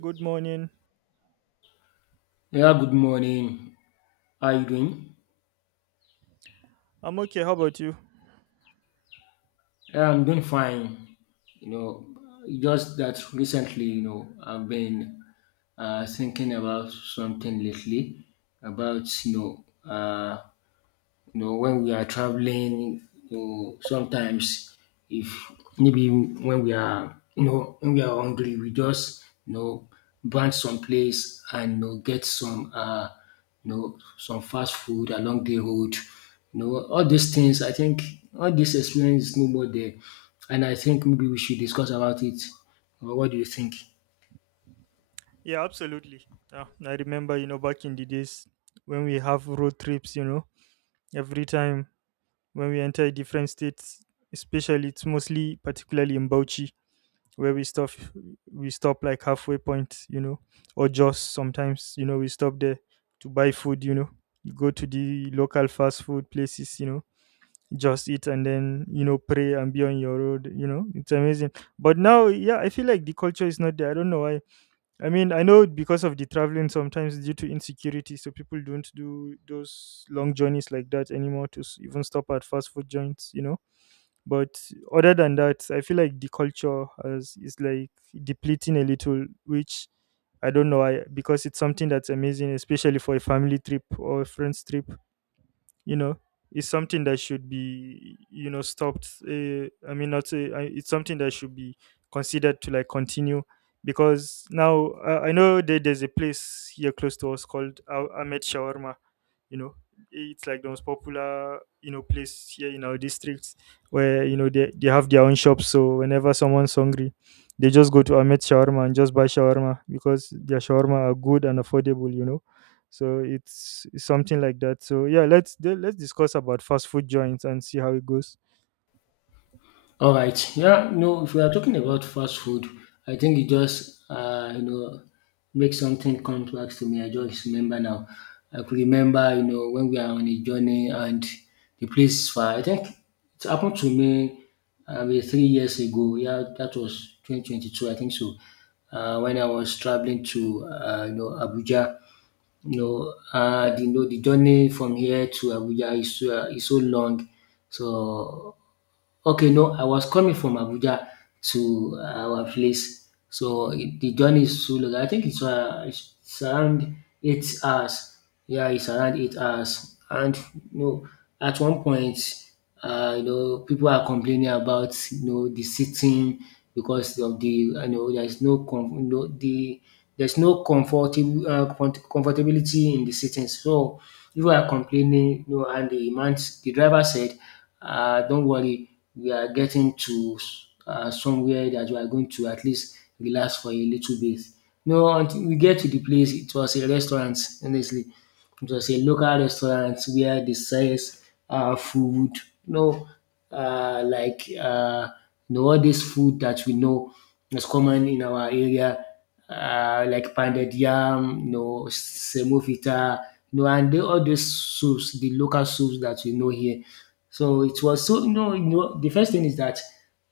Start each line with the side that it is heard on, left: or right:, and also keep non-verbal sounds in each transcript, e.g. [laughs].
right: Good morning.
left: Yeah, good morning. How are you doing?
right: I'm okay. How about you?
left: Yeah, I'm doing fine. You know, just that recently, I've been thinking about something lately about, when we are traveling, sometimes if maybe when we are, when we are hungry, we just, branch some place and get some, some fast food along the road. You know, all these things, I think all this experience is no more there. And I think maybe we should discuss about it. Or what do you think?
right: Yeah, absolutely. Yeah, I remember, you know, back in the days when we have road trips, you know, every time when we enter different states, especially it's mostly particularly in Bauchi where we stop like halfway point, you know, or just sometimes, you know, we stop there to buy food, you know. You go to the local fast food places, you know, just eat and then, you know, pray and be on your road, It's amazing. But now, yeah, I feel like the culture is not there. I don't know why. I mean, I know because of the traveling, sometimes due to insecurity, so people don't do those long journeys like that anymore to even stop at fast food joints, you know. But other than that, I feel like the culture has, is like depleting a little, which I don't know, I, because it's something that's amazing, especially for a family trip or a friend's trip, you know. It's something that should be, you know, stopped, I mean not it's something that should be considered to like continue, because now I know that there's a place here close to us called Ahmed Shawarma, you know. It's like the most popular, you know, place here in our district where, you know, they have their own shops, so whenever someone's hungry they just go to Ahmed Shawarma and just buy shawarma because their shawarma are good and affordable, you know. So it's something like that. So yeah, let's discuss about fast food joints and see how it goes.
left: All right. Yeah. No. If we are talking about fast food, I think it just make something complex to me. I just remember now. I could remember, you know, when we are on a journey and the place is far. I think it happened to me, maybe 3 years ago. Yeah, that was 2022, I think so. When I was traveling to you know, Abuja, the journey from here to Abuja is so long. So, okay, no, I was coming from Abuja to our place. So the journey is so long. I think it's, it's around 8 hours. Yeah, it's around 8 hours. And, you know, at one point, you know, people are complaining about, you know, the sitting because of the there's no, com- you know, there's no comfortable, comfortability in the sittings. So if you are complaining, you know, and the man, the driver said, "Don't worry, we are getting to somewhere that we are going to at least relax for a little bit." No, until we get to the place, it was a restaurant, honestly. Just a local restaurant where they sells food, you know, uh, like uh, all this food that we know is common in our area, like pounded yam, you know, semovita, you know, and all these soups, the local soups that we know here. So it was so, you know, the first thing is that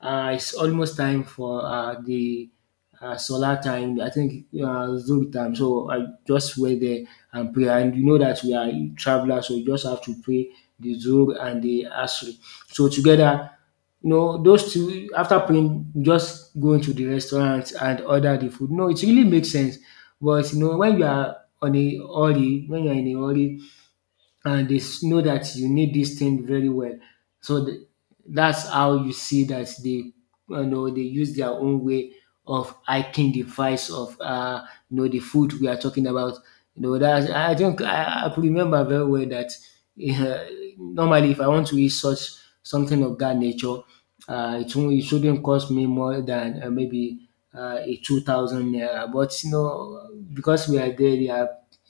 left: it's almost time for the solar time. I think, Zulu time. So I just went there and prayer. And you know that we are travelers, so we just have to pray the Zuhr and the Asr. So together, you know, those two, after praying, we just go into the restaurant and order the food. No, it really makes sense. But you know, when you are on a hurry, when you are in a hurry, and know that you need this thing very well. So th- that's how you see that they, you know, they use their own way of hiking the price of you know, the food we are talking about. You know that I could remember very well that, uh, normally if I want to eat such something of that nature, it shouldn't cost me more than maybe a 2,000 naira. But you know, because we are there, they are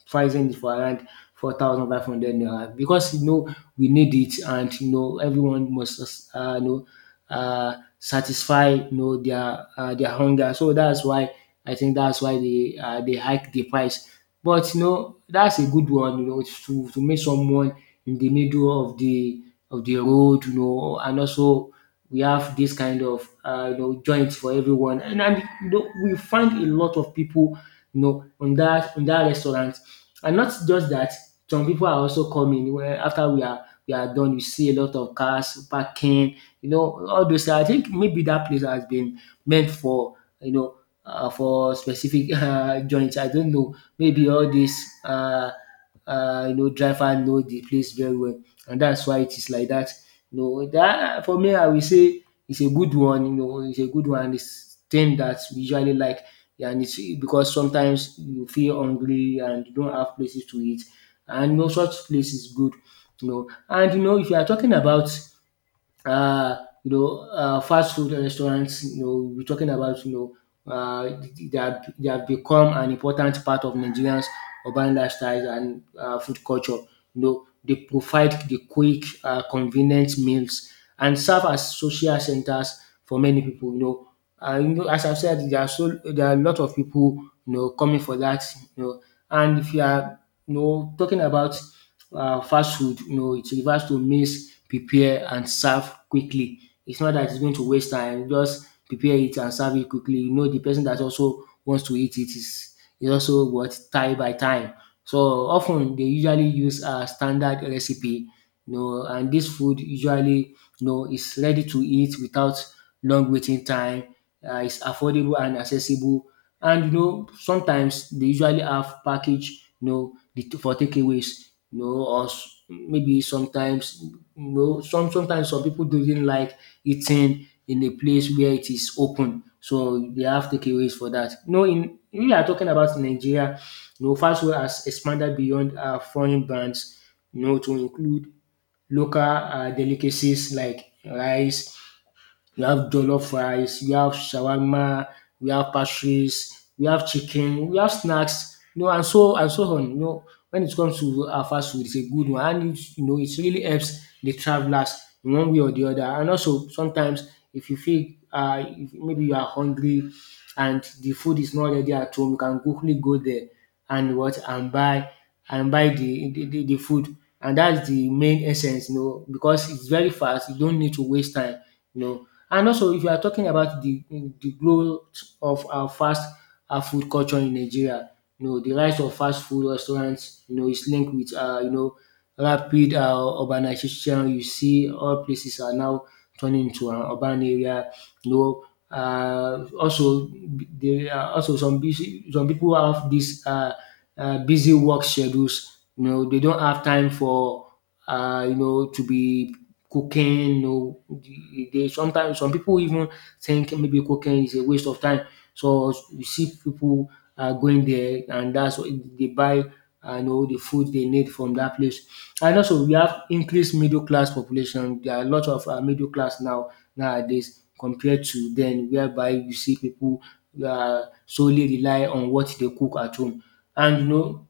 left: pricing it for around 4,500 naira, because you know we need it and you know everyone must, you know, satisfy, you know, their, their hunger. So that's why, I think that's why they, they hike the price. But you know, that's a good one. You know, to make someone in the middle of the road. You know, and also we have this kind of, you know, joints for everyone, and you know, we find a lot of people, you know, on that restaurant. And not just that, some people are also coming where after we are done, you see a lot of cars parking, you know, all those things. I think maybe that place has been meant for, you know, for specific [laughs] joints. I don't know. Maybe all these, uh, you know, driver know the place very well, and that's why it is like that. You know, that for me, I will say it's a good one. You know, it's a good one. It's thing that we usually like. Yeah, and it's because sometimes you feel hungry and you don't have places to eat, and you know such place is good. You know, and you know, if you are talking about, uh, fast food restaurants, you know, we're talking about, know, uh, they have become an important part of Nigerians' urban lifestyles and, food culture. You know, they provide the quick, convenient meals and serve as social centers for many people. You know, as I've said, there are a lot of people, you know, coming for that. You know, and if you are, you know, talking about fast food, you know, it refers to meals prepare and serve quickly. It's not that it's going to waste time, just prepare it and serve it quickly. You know, the person that also wants to eat it is also what time by time. So often they usually use a standard recipe, you know, and this food usually, you know, is ready to eat without long waiting time. It's affordable and accessible, and you know, sometimes they usually have package, for takeaways, you know, or maybe sometimes, you know, sometimes some people doesn't like eating in a place where it is open, so they have takeaways for that. You know, in we are talking about Nigeria. You know, fast food has expanded beyond, foreign brands. You know, to include local, delicacies like rice, we have jollof rice, we have shawarma, we have pastries, we have chicken, we have snacks, you know, and so on. You know, when it comes to our fast food, it's a good one, and it, you know, it really helps the travelers in one way or the other. And also sometimes if you feel, if maybe you are hungry and the food is not ready at home, you can quickly go there and what and buy the food. And that's the main essence, you know, because it's very fast, you don't need to waste time. You know, and also, if you are talking about the growth of our fast food culture in Nigeria, you know, the rise of fast food restaurants, you know, is linked with, you know, rapid urbanization. You see all places are now turning into an urban area. No, also there are also some people have this, busy work schedules. You know, they don't have time for, you know, to be cooking. You know, they sometimes, some people even think maybe cooking is a waste of time. So you see people are going there, and that's why they buy, you know, the food they need from that place. And also we have increased middle class population. There are a lot of middle class now nowadays, compared to then whereby you see people are solely rely on what they cook at home. And you know,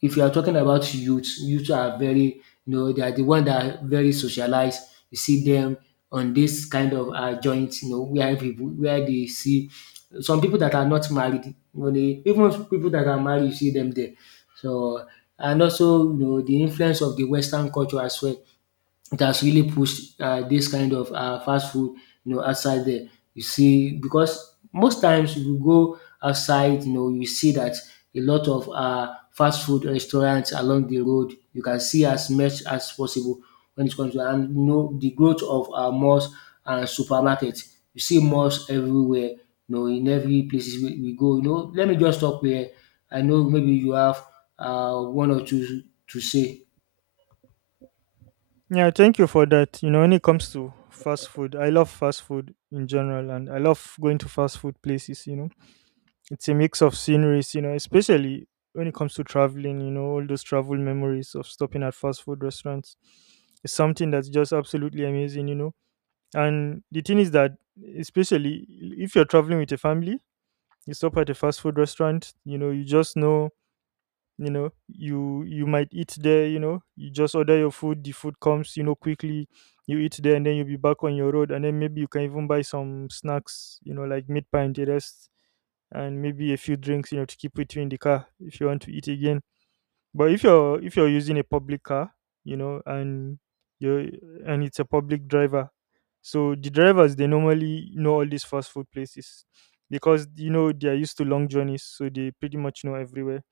left: if you are talking about youth, youth are very, you know, they are the one that are very socialized. You see them on this kind of joint, you know, where people where they see some people that are not married, even people that are married, you see them there. So, and also, you know, the influence of the Western culture as well, it has really pushed, this kind of, fast food, you know, outside there. You see, because most times you go outside, you know, you see that a lot of, fast food restaurants along the road, you can see as much as possible. When it comes to, and you know, the growth of, malls and supermarkets, you see malls everywhere, you know, in every places we go. You know, let me just stop here. I know maybe you have, one or two to say.
right: Yeah, thank you for that. You know, when it comes to fast food, I love fast food in general, and I love going to fast food places. It's a mix of sceneries, you know, especially when it comes to traveling, you know. All those travel memories of stopping at fast food restaurants is something that's just absolutely amazing, you know. And the thing is that, especially if you're traveling with a family, you stop at a fast food restaurant, you know, you just know, you know, you might eat there, you know, you just order your food, the food comes, you know, quickly, you eat there, and then you'll be back on your road, and then maybe you can even buy some snacks, you know, like meat pie and the rest, and maybe a few drinks, you know, to keep with you in the car if you want to eat again. But if you're using a public car, you know, and you're, and it's a public driver, so the drivers, they normally know all these fast food places because you know they are used to long journeys, so they pretty much know everywhere.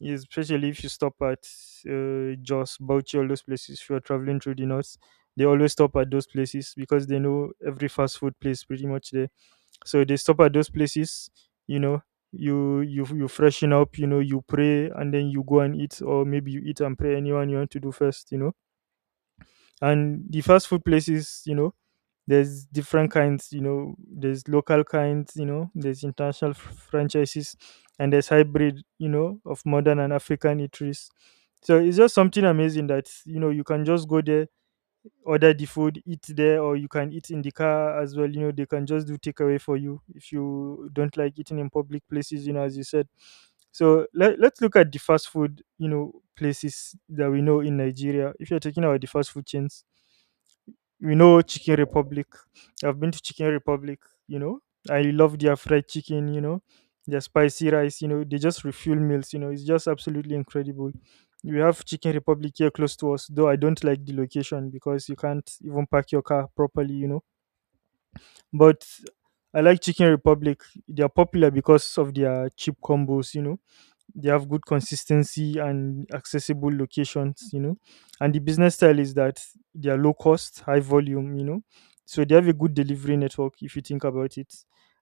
right: Especially if you stop at Jos, Bauchi, all those places. If you are traveling through the north, they always stop at those places because they know every fast food place pretty much there, so they stop at those places, you know. You freshen up, you know, you pray and then you go and eat, or maybe you eat and pray, anyone you want to do first, you know. And the fast food places, you know, there's different kinds, you know, there's local kinds, you know, there's international franchises, and there's hybrid, you know, of modern and African eateries. So it's just something amazing that, you know, you can just go there, order the food, eat there, or you can eat in the car as well. You know, they can just do takeaway for you if you don't like eating in public places, you know, as you said. So let's look at the fast food, you know, places that we know in Nigeria. If you're talking about the fast food chains, you know, Chicken Republic. I've been to Chicken Republic, you know. I love their fried chicken, you know, their spicy rice, you know, they just refuel meals, you know, it's just absolutely incredible. We have Chicken Republic here close to us, though I don't like the location because you can't even park your car properly, you know. But I like Chicken Republic. They are popular because of their cheap combos, you know. They have good consistency and accessible locations, you know, and the business style is that they are low cost, high volume, you know. So they have a good delivery network if you think about it,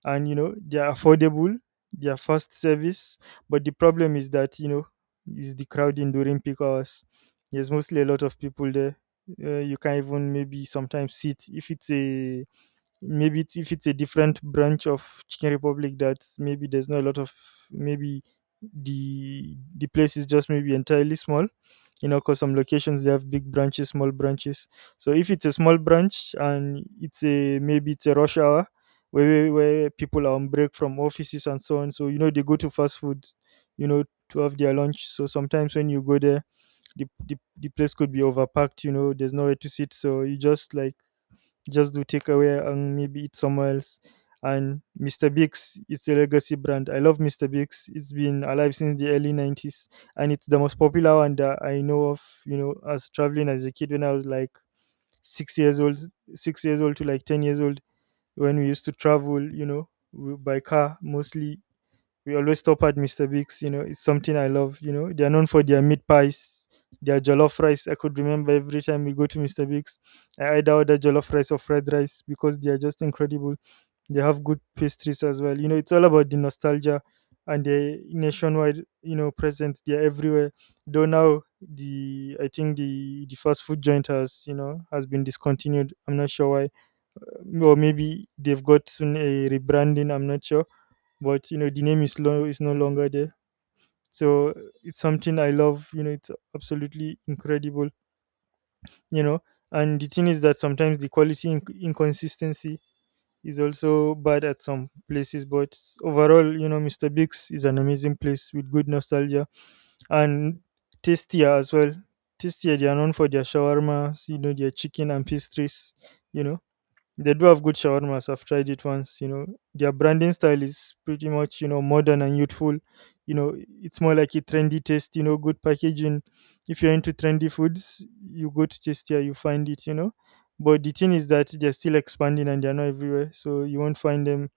right: and you know they are affordable, they are fast service. But the problem is that, you know, is the crowding during peak hours. There's mostly a lot of people there. You can even maybe sometimes sit if it's a, maybe it's, if it's a different branch of Chicken Republic that maybe there's not a lot of, maybe the place is just maybe entirely small, you know, because some locations they have big branches, small branches. So if it's a small branch and it's a maybe it's a rush hour, where people are on break from offices and so on, so you know they go to fast food, you know, to have their lunch. So sometimes when you go there, the place could be overpacked, you know, there's nowhere to sit, so you just like just do takeaway and maybe eat somewhere else. And Mr. Biggs, it's a legacy brand. I love Mr. Biggs. It's been alive since the early 90s, and it's the most popular one that I know of, you know. As traveling as a kid when I was like six years old, six years old to like 10 years old, when we used to travel, you know, by car mostly, we always stop at Mr. Biggs. You know, it's something I love. You know, they are known for their meat pies, their jollof rice. I could remember every time we go to Mr. Biggs, I either order jollof rice or fried rice because they are just incredible. They have good pastries as well. You know, it's all about the nostalgia and the nationwide, you know, presence. They are everywhere. Though now, the, I think the fast food joint has, you know, has been discontinued. I'm not sure why, or maybe they've gotten a rebranding. I'm not sure, but you know the name is low, is no longer there. So it's something I love, you know. It's absolutely incredible, you know. And the thing is that sometimes the quality inconsistency is also bad at some places, but overall, you know, Mr. Big's is an amazing place with good nostalgia. And Tastier as well. Tastier, they are known for their shawarmas, you know, their chicken and pastries, you know. They do have good shawarmas. I've tried it once. You know, their branding style is pretty much, you know, modern and youthful. You know, it's more like a trendy taste. You know, good packaging. If you're into trendy foods, you go to Tastia, you find it. You know, but the thing is that they're still expanding and they're not everywhere, so you won't find them.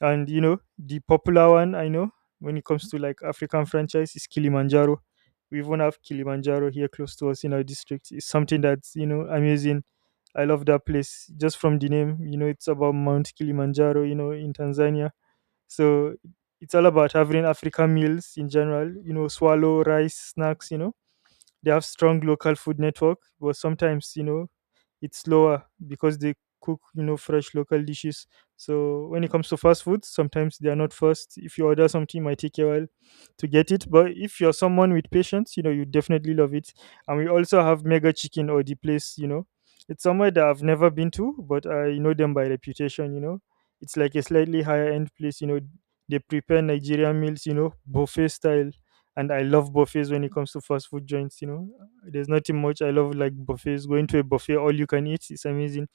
right: And you know, the popular one I know when it comes to like African franchise is Kilimanjaro. We even have Kilimanjaro here close to us in our district. It's something that's, you know, amazing. I love that place just from the name. You know, it's about Mount Kilimanjaro, you know, in Tanzania. So it's all about having African meals in general, you know, swallow, rice, snacks, you know. They have strong local food network, but sometimes, you know, it's slower because they cook, you know, fresh local dishes. So when it comes to fast food, sometimes they are not fast. If you order something, it might take a while to get it, but if you're someone with patience, you know, you definitely love it. And we also have Mega Chicken or the place, you know. It's somewhere that I've never been to, but I know them by reputation, you know. It's like a slightly higher end place, you know. They prepare Nigerian meals, you know, buffet style. And I love buffets when it comes to fast food joints, you know. There's nothing much I love like buffets. Going to a buffet, all you can eat, it's amazing.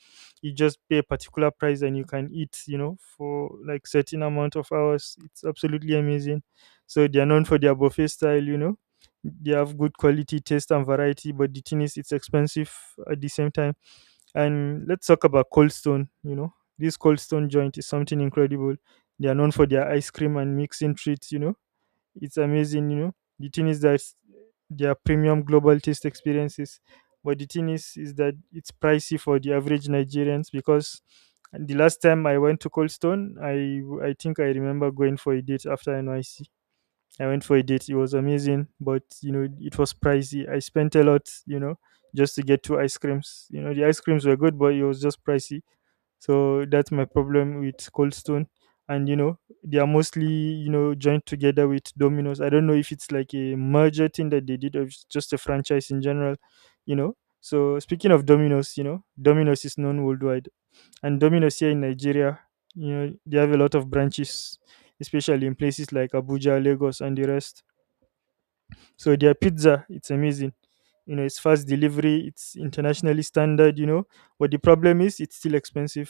right: You just pay a particular price and you can eat, you know, for like certain amount of hours. It's absolutely amazing. So they are known for their buffet style, you know. They have good quality, taste and variety, but the thing is it's expensive at the same time. And let's talk about Cold Stone, you know. This Cold Stone joint is something incredible. They are known for their ice cream and mixing treats, you know, it's amazing, you know. The thing is that they are premium global taste experiences, but the thing is that it's pricey for the average Nigerians because the last time I went to Cold Stone, I think I remember going for a date after NYC. I went for a date. It was amazing, but it was pricey. I spent a lot, just to get two ice creams. You know, the ice creams were good, but it was just pricey. So that's my problem with Cold Stone. And they are mostly, joined together with Domino's. I don't know if it's like a merger thing that they did or if it's just a franchise in general, you know. So speaking of Domino's, Domino's is known worldwide. And Domino's here in Nigeria, they have a lot of branches, especially in places like Abuja, Lagos, and the rest. So their pizza, it's amazing. You know, it's fast delivery, it's internationally standard, you know. But the problem is it's still expensive.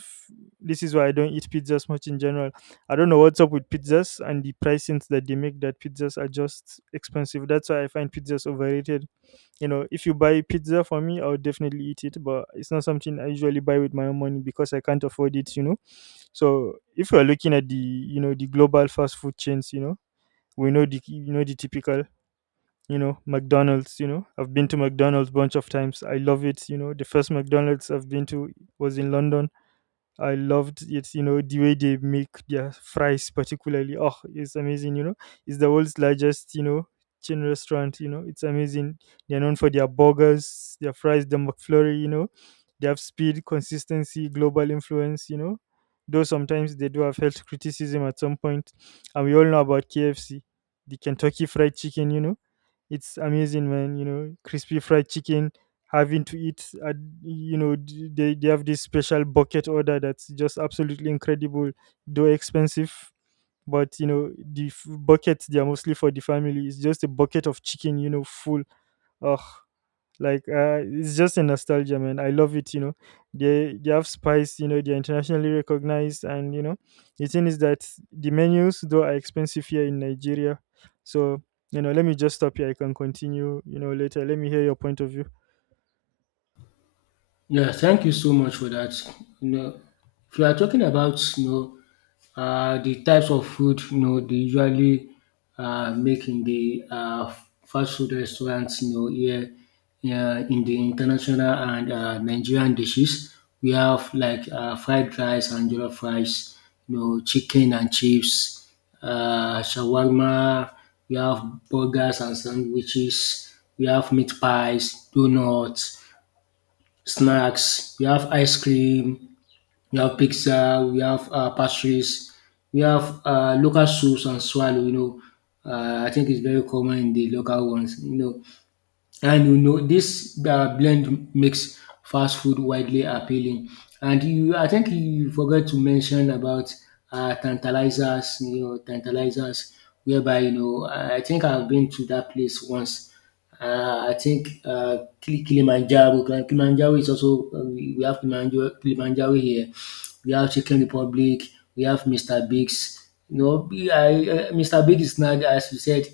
right: This is why I don't eat pizzas much in general. I don't know what's up with pizzas and the pricings that they make that pizzas are just expensive. That's why I find pizzas overrated. You know, if you buy pizza for me, I would definitely eat it, but it's not something I usually buy with my own money because I can't afford it. So if you're looking at the the global fast food chains, we know the the typical, McDonald's, you know. I've been to McDonald's bunch of times. I love it, you know. The first McDonald's I've been to was in London. I loved it, you know, the way they make their fries particularly. Oh, it's amazing, you know. It's the world's largest, chain restaurant, you know. It's amazing. They're known for their burgers, their fries, the McFlurry, you know. They have speed, consistency, global influence, you know. Though sometimes they do have health criticism at some point. And we all know about KFC, the Kentucky fried chicken, you know. It's amazing, man, you know, crispy fried chicken, having to eat at, they have this special bucket order that's just absolutely incredible, though expensive. But buckets, they are mostly for the family. It's just a bucket of chicken, you know, full. Ugh, like it's just a nostalgia, man, I love it, you know. They have spice, you know, they're internationally recognized, and you know the thing is that the menus though are expensive here in Nigeria. So, you know, let me just stop here. I can continue, you know, later. Let me hear your point of view.
left: Yeah, thank you so much for that. You know, if you are talking about, you know, the types of food, you know, they usually, make in the, fast food restaurants, you know, here, in the international and, Nigerian dishes, we have like, fried rice and jollof rice, you know, chicken and chips, shawarma. We have burgers and sandwiches. We have meat pies, donuts, snacks, we have ice cream, we have pizza, we have, pastries, we have, local soups and swallow. You know, I think it's very common in the local ones. You know, and you know, this blend makes fast food widely appealing. I think you forgot to mention about tantalizers, tantalizers, whereby, I think I've been to that place once. I think Kilimanjaro, Kilimanjaro is also, we have Kilimanjaro, Kilimanjaro here. We have Chicken Republic, we have Mr. Biggs. Mr. Biggs is not, as you said,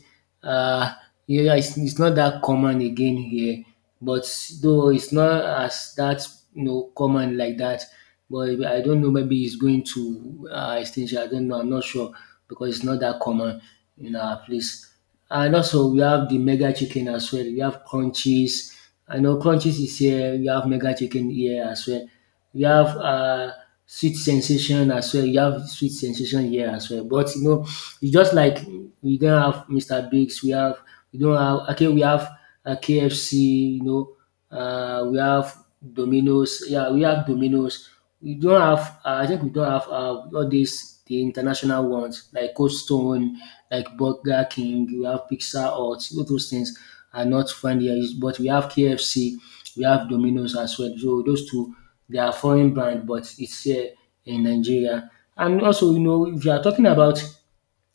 left: uh, yeah, yeah, it's not that common again here, but though it's not as that common like that. But I don't know. Maybe it's going to extinction. I don't know. I'm not sure because it's not that common in our place. And also we have the mega chicken as well. We have crunchies. I know Crunchies is here, you have Mega Chicken here as well. You have Sweet Sensation as well. You have Sweet Sensation here as well. But it's just like we don't have Mr. Biggs, we have we don't have okay, we have KFC, we have Domino's. Yeah, we have Domino's. We don't have I think we don't have all these the international ones like Cold Stone, like Burger King, we have Pizza Hut, all those things are not found here. But we have KFC, we have Domino's as well. So those two they are foreign brand, but it's here in Nigeria. And also, if you are talking about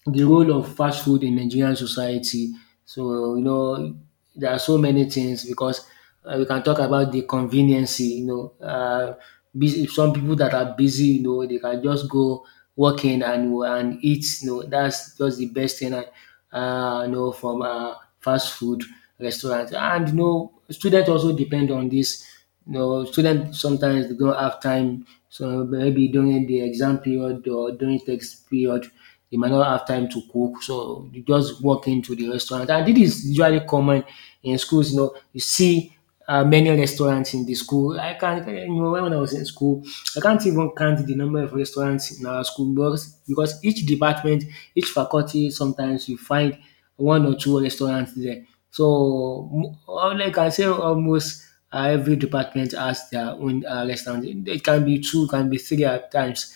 left: the role of fast food in Nigerian society. So you know there are so many things because we can talk about the conveniency. Busy, some people that are busy, you know, they can just go working and eat. You know, that's just the best thing. And from fast food restaurant and you know, students also depend on this. You know, students sometimes they don't have time. So maybe during the exam period or during text period, they might not have time to cook, so you just walk into the restaurant. And this is usually common in schools. You know, you see many restaurants in the school. I can't, you know, when I was in school, I can't even count the number of restaurants in our school because each department, each faculty, sometimes you find one or two restaurants there. So, all I can say almost every department has their own restaurant. It can be two, can be three at times.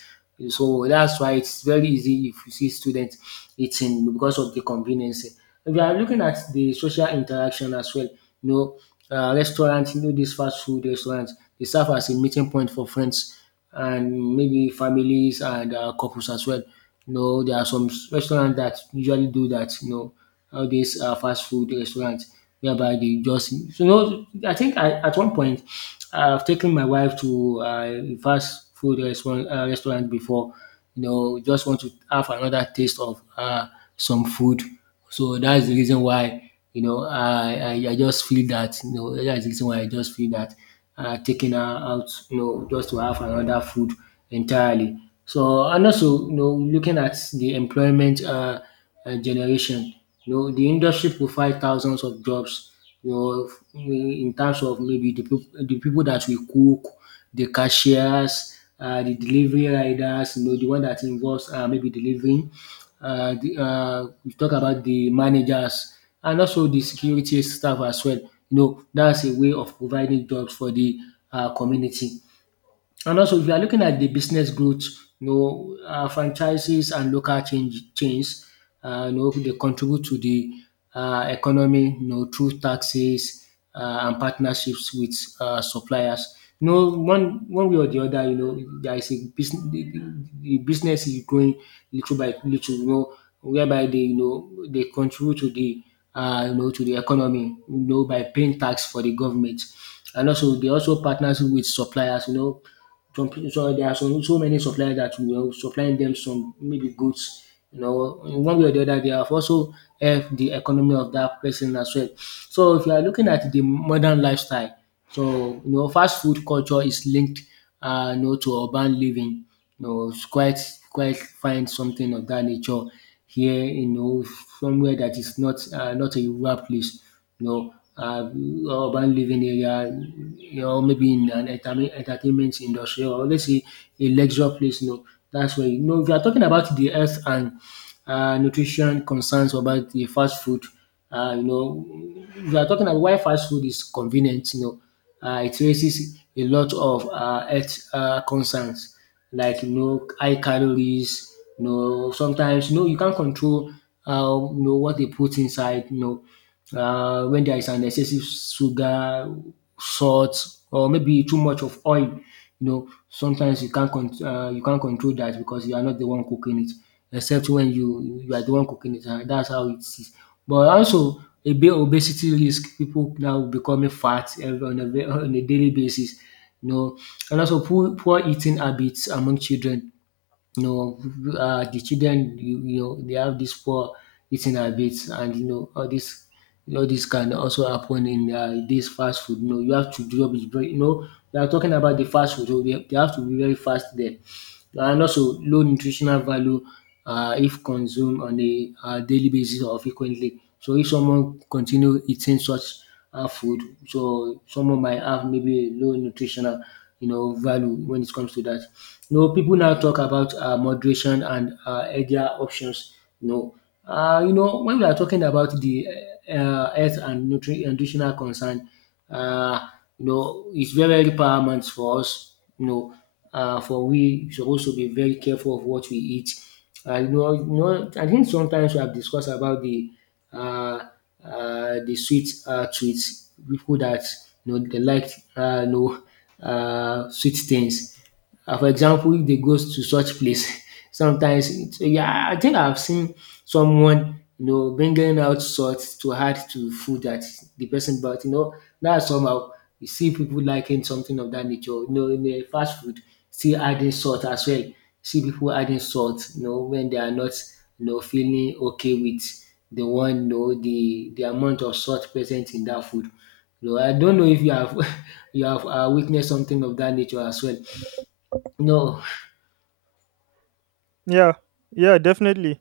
left: So that's why it's very easy if you see students eating because of the convenience. If you are looking at the social interaction as well, you know, restaurants, you know, these fast food restaurants, they serve as a meeting point for friends and maybe families and couples as well. You know, there are some restaurants that usually do that, you know, all these fast food restaurants whereby they just so, at one point I've taken my wife to a fast food restaurant before just want to have another taste of some food so that's the reason why you know I just feel that you know that's the reason why I just feel that taking her out you know just to have another food entirely so and also you know looking at the employment. Generation. You know, the industry provides thousands of jobs. You know, in terms of maybe the people that we cook, the cashiers, the delivery riders. You know, the one that involves maybe delivering. We talk about the managers and also the security staff as well. You know, that's a way of providing jobs for the community. And also, if you are looking at the business growth, you know, franchises and local chains, you know, they contribute to the economy, you know, through taxes and partnerships with suppliers. You know, one way or the other, you know, there is a business. The business is growing little by little. You know, whereby they you know they contribute to the you know to the economy. You know, by paying tax for the government and also they also partners with suppliers you know some people, so there are some so many suppliers that we are supplying them some maybe goods. You know, in one way or the other, they have also helped the economy of that person as well. So if you are looking at the modern lifestyle, so, you know, fast food culture is linked you know to urban living. You know, it's quite find something of that nature here, you know, somewhere that is not not a rural place. You know, urban living area, you know, maybe in an entertainment industry or let's say a leisure place, you know, that's where you know if you are talking about the health and nutrition concerns about the fast food you know, we are talking about why fast food is convenient. It raises a lot of health concerns, like you know, high calories. You know, sometimes you know you can't control you know what they put inside. When there is an excessive sugar, salt, or maybe too much of oil. You know, sometimes you can't control that because you are not the one cooking it except when you are the one cooking it and that's how it is. But also a bit obesity risk. People now becoming fat on a daily basis, you know, and also poor eating habits among children you know, the children, you know, they have this poor eating habits, and you know, all this can also happen in this fast food. You know, you have to job is very, you know, we are talking about the fast food, so they have to be very fast there, and also low nutritional value if consumed on a daily basis or frequently. So if someone continue eating such food. So someone might have maybe low nutritional, you know, value when it comes to that. You know, people now talk about moderation and healthier options. You know, you know, when we are talking about the health and nutritional concern, uh, you know, it's very, very paramount for us, you know, for we supposed to be very careful of what we eat. I think sometimes we have discussed about uh, the sweet treats, people that you know they like uh, you sweet things. And for example, if they go to such place, [laughs] sometimes it, yeah, I think I've seen someone you know bringing out salt to add to food that the person bought. You know, that somehow you see people liking something of that nature. You know, in the fast food, still adding salt as well. See people adding salt. You know, when they are not you know feeling okay with the one you know the amount of salt present in that food. You know, I don't know if you have [laughs] you have witnessed something of that nature as well. No,
right: Yeah, yeah, definitely.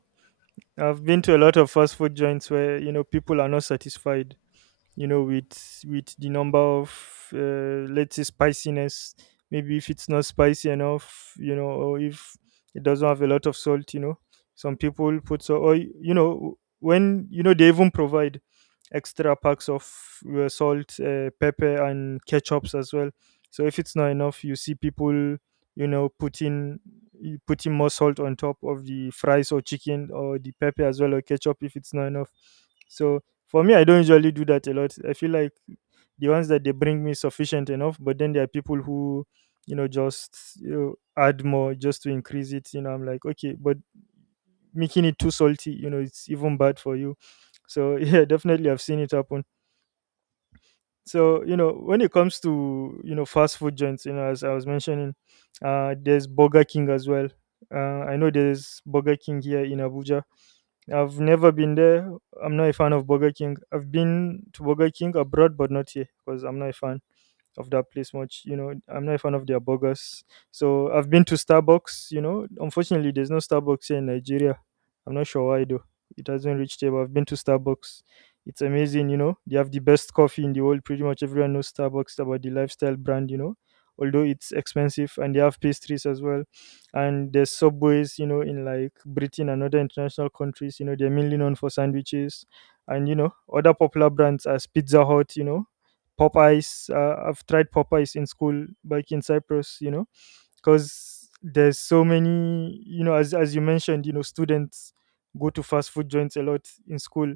right: I've been to a lot of fast food joints where you know people are not satisfied, with the number of let's say spiciness, maybe if it's not spicy enough, you know, or if it doesn't have a lot of salt, you know, some people put so. Or when they even provide extra packs of salt, pepper, and ketchups as well. So if it's not enough, you see people, putting, you putting more salt on top of the fries or chicken or the pepper as well or ketchup if it's not enough. So for me, I don't usually do that a lot. I feel like the ones that they bring me sufficient enough, but then there are people who, just add more just to increase it. You know, I'm like, okay, but making it too salty, you know, it's even bad for you. So [laughs] yeah, definitely, I've seen it happen. So you know, when it comes to fast food joints, you know, as I was mentioning, there's Burger King as well. I know there's Burger King here in Abuja. I've never been there. I'm not a fan of Burger King. I've been to Burger King abroad, but not here because I'm not a fan of that place much. You know, I'm not a fan of their burgers. So I've been to Starbucks. You know, unfortunately, there's no Starbucks here in Nigeria. I'm not sure why though. It hasn't reached here, but I've been to Starbucks. It's amazing. You know, they have the best coffee in the world. Pretty much everyone knows Starbucks about the lifestyle brand. You know, although it's expensive, and they have pastries as well. And there's subways. You know, in like Britain and other international countries. You know, they're mainly known for sandwiches, and you know other popular brands as Pizza Hut, you know, Popeyes. I've tried Popeyes in school back in Cyprus, you know, because there's so many, you know, as you mentioned, you know, students go to fast food joints a lot in school.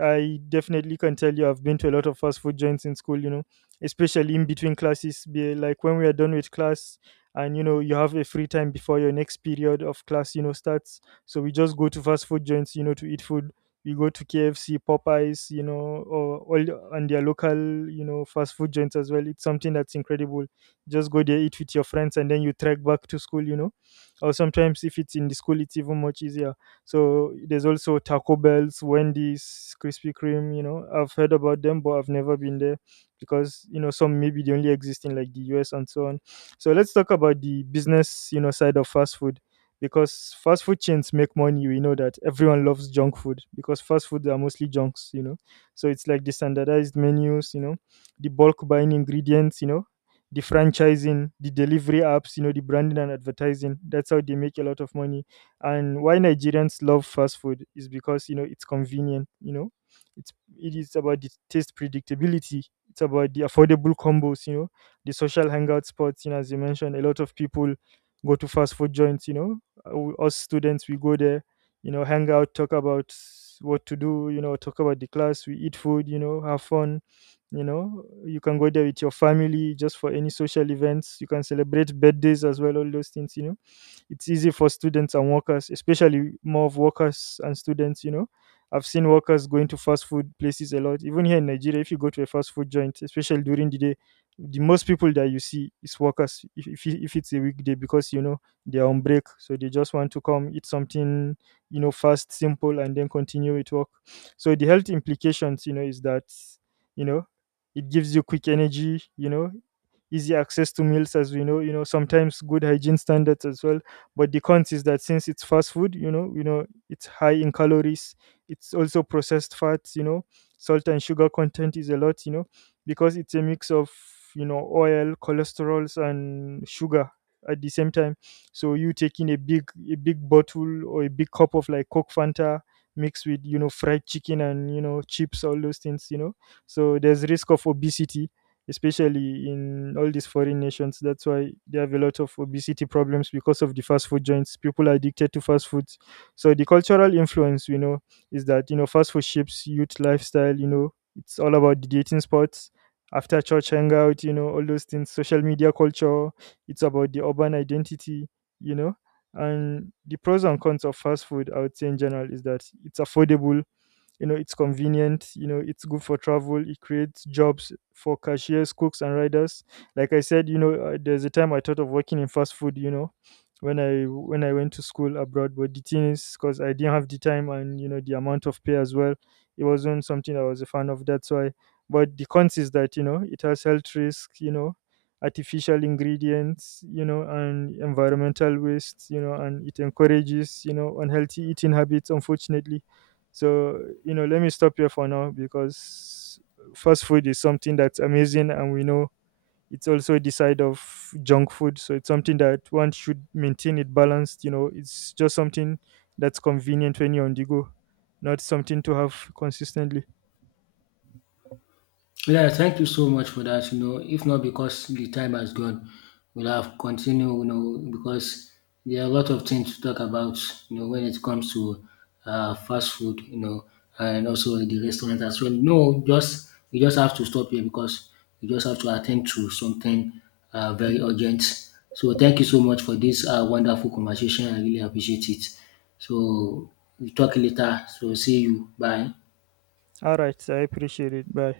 right: I definitely can tell you I've been to a lot of fast food joints in school, you know, especially in between classes. Like when we are done with class and you know you have a free time before your next period of class, you know, starts. So we just go to fast food joints, you know, to eat food. We go to KFC, Popeyes, you know, or and their local, you know, fast food joints as well. It's something that's incredible. Just go there, eat with your friends, and then you trek back to school, you know. Or sometimes if it's in the school, it's even much easier. So there's also Taco Bell's, Wendy's, Krispy Kreme. You know, I've heard about them, but I've never been there because you know some maybe they only exist in like the US and so on. So let's talk about the business you know side of fast food, because fast food chains make money. We know that everyone loves junk food because fast food are mostly junks. You know, so it's like the standardized menus. You know, the bulk buying ingredients. You know, the franchising, the delivery apps, you know, the branding and advertising. That's how they make a lot of money. And why Nigerians love fast food is because you know it's convenient. You know, it is about the taste predictability. It's about the affordable combos. You know, the social hangout spots. You know, as you mentioned, a lot of people go to fast food joints. You know, us students we go there. You know, hang out, talk about what to do. You know, talk about the class. We eat food. You know, have fun. You know, you can go there with your family just for any social events. You can celebrate birthdays as well, all those things, you know. It's easy for students and workers, especially more of workers and students, you know. I've seen workers going to fast food places a lot. Even here in Nigeria, if you go to a fast food joint, especially during the day, the most people that you see is workers, if it's a weekday, because you know they're on break, so they just want to come eat something, you know, fast, simple, and then continue with work. So the health implications you know is that you know it gives you quick energy, you know, easy access to meals as we know, you know, sometimes good hygiene standards as well. But the cons is that since it's fast food, you know it's high in calories. It's also processed fats, you know, salt and sugar content is a lot, you know, because it's a mix of, you know, oil, cholesterols, and sugar at the same time. So you taking a big bottle or a big cup of like coke, fanta, mixed with, you know, fried chicken and, you know, chips, all those things, you know. So there's risk of obesity, especially in all these foreign nations. That's why they have a lot of obesity problems because of the fast food joints. People are addicted to fast foods. So the cultural influence, you know, is that you know fast food shapes youth lifestyle. You know, it's all about the dating spots. After church hangout, you know, all those things, social media culture, it's about the urban identity, you know. And the pros and cons of fast food, I would say in general, is that it's affordable, you know, it's convenient, you know, it's good for travel, it creates jobs for cashiers, cooks, and riders. Like I said, there's a time I thought of working in fast food, you know, when I went to school abroad. But the thing is, because I didn't have the time and you know the amount of pay as well, it wasn't something I was a fan of. That's why. But the cons is that you know it has health risk, you know, artificial ingredients, you know, and environmental waste, you know, and it encourages you know unhealthy eating habits. Unfortunately, so, you know, let me stop here for now because fast food is something that's amazing and we know it's also the side of junk food. So it's something that one should maintain it balanced, you know, it's just something that's convenient when you're on the go, not something to have consistently.
left: yeah, thank you so much for that. You know, if not because the time has gone, we'll have continued, you know, because there are a lot of things to talk about, you know, when it comes to fast food, you know, and also the restaurant as well. No, just we just have to stop here because we just have to attend to something very urgent. So thank you so much for this wonderful conversation. I really appreciate it. So we talk later. So see you. Bye.
right: All right, I appreciate it. Bye.